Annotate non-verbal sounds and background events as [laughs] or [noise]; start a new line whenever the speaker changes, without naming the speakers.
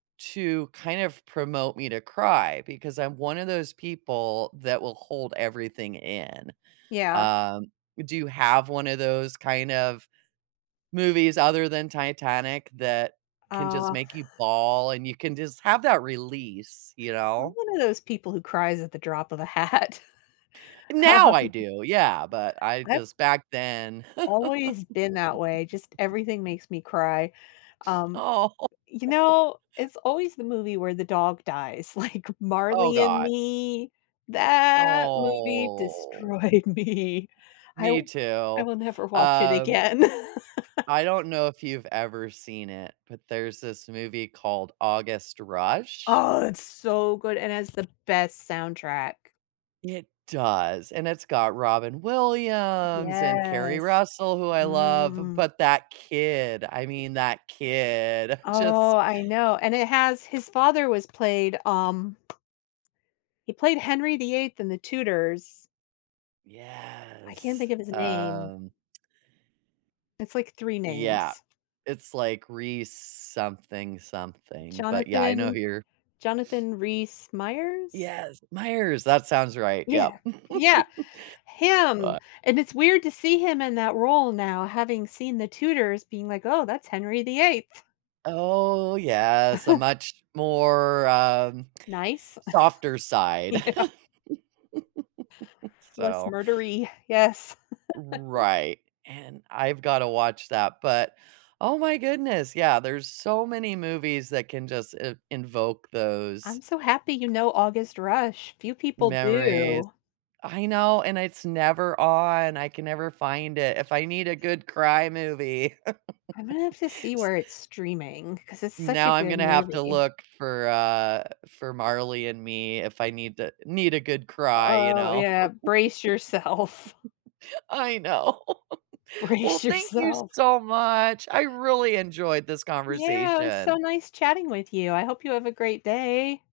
To kind of promote me to cry, because I'm one of those people that will hold everything in.
Yeah.
Um, do you have one of those kind of movies other than Titanic that can just
Oh
make you bawl, and you can just have that release, you
I'm
know?
one of those people who cries at the drop of a hat. Uh
Now I do. Yeah. But I
I've
just back then [laughs]
always been that way. Just everything makes me cry. Um,
Oh.
you
[chuckles]
know, it's always the movie where the dog dies. Like,
Oh
Marley and
god.
Me, that movie
Oh.
destroyed me. I
Me
w I
too.
will never watch it
Um,
again. [laughs]
I don't know if you've ever seen it, but there's this movie called August Rush.
Oh, it's so good and has the best soundtrack.
It does. And it's got Robin Williams and Carrie
Yes.
Russell, who I love.
Mm.
But that kid, I mean, that kid just
Oh, I know. And it has his father was played, um he played Henry the 8th in The Tudors. I can't
Yes,
think of his name.
um
It's, like, 3
Yeah.
names.
It's like Rhys something something, but, yeah, I know
Jonathan
who you're
Jonathan Rhys-Meyers?
Yes, Myers. That sounds right. Yep.
Yeah. Yeah.
[chuckles] Bu
Him. And it's weird to see him in that role now having seen The Tutors being like, "Oh, that's Henry the 8th."
Oh, yes. A
[chuckles]
much more, um,
Nice.
softer
[scoffs]
side. [laughs]
Yeah. Less
So
murdery. Yes. [laughs]
Right. And I've gotta watch that, but, oh my goodness. Yeah, there's so many movies that can just i invoke
I'm
those
so happy you know August Rush, few people
memories.
do.
I know, and it's never on, I can never find it. If I need a good cry movie, [laughs]
I'm gonna have to see
s
where it's streaming, 'cause it's such a
Now I'm
good
gonna have to
movie.
look for, uh, for Marley and Me if I need to need a good cry, you
Oh,
know?
yeah. Brace yourself.
[laughs] I know. [laughs] Well,
Brace
thank you
yourself.
so much. I really enjoyed this
Yeah. It was so
conversation.
nice chatting with you. I hope you have a great day.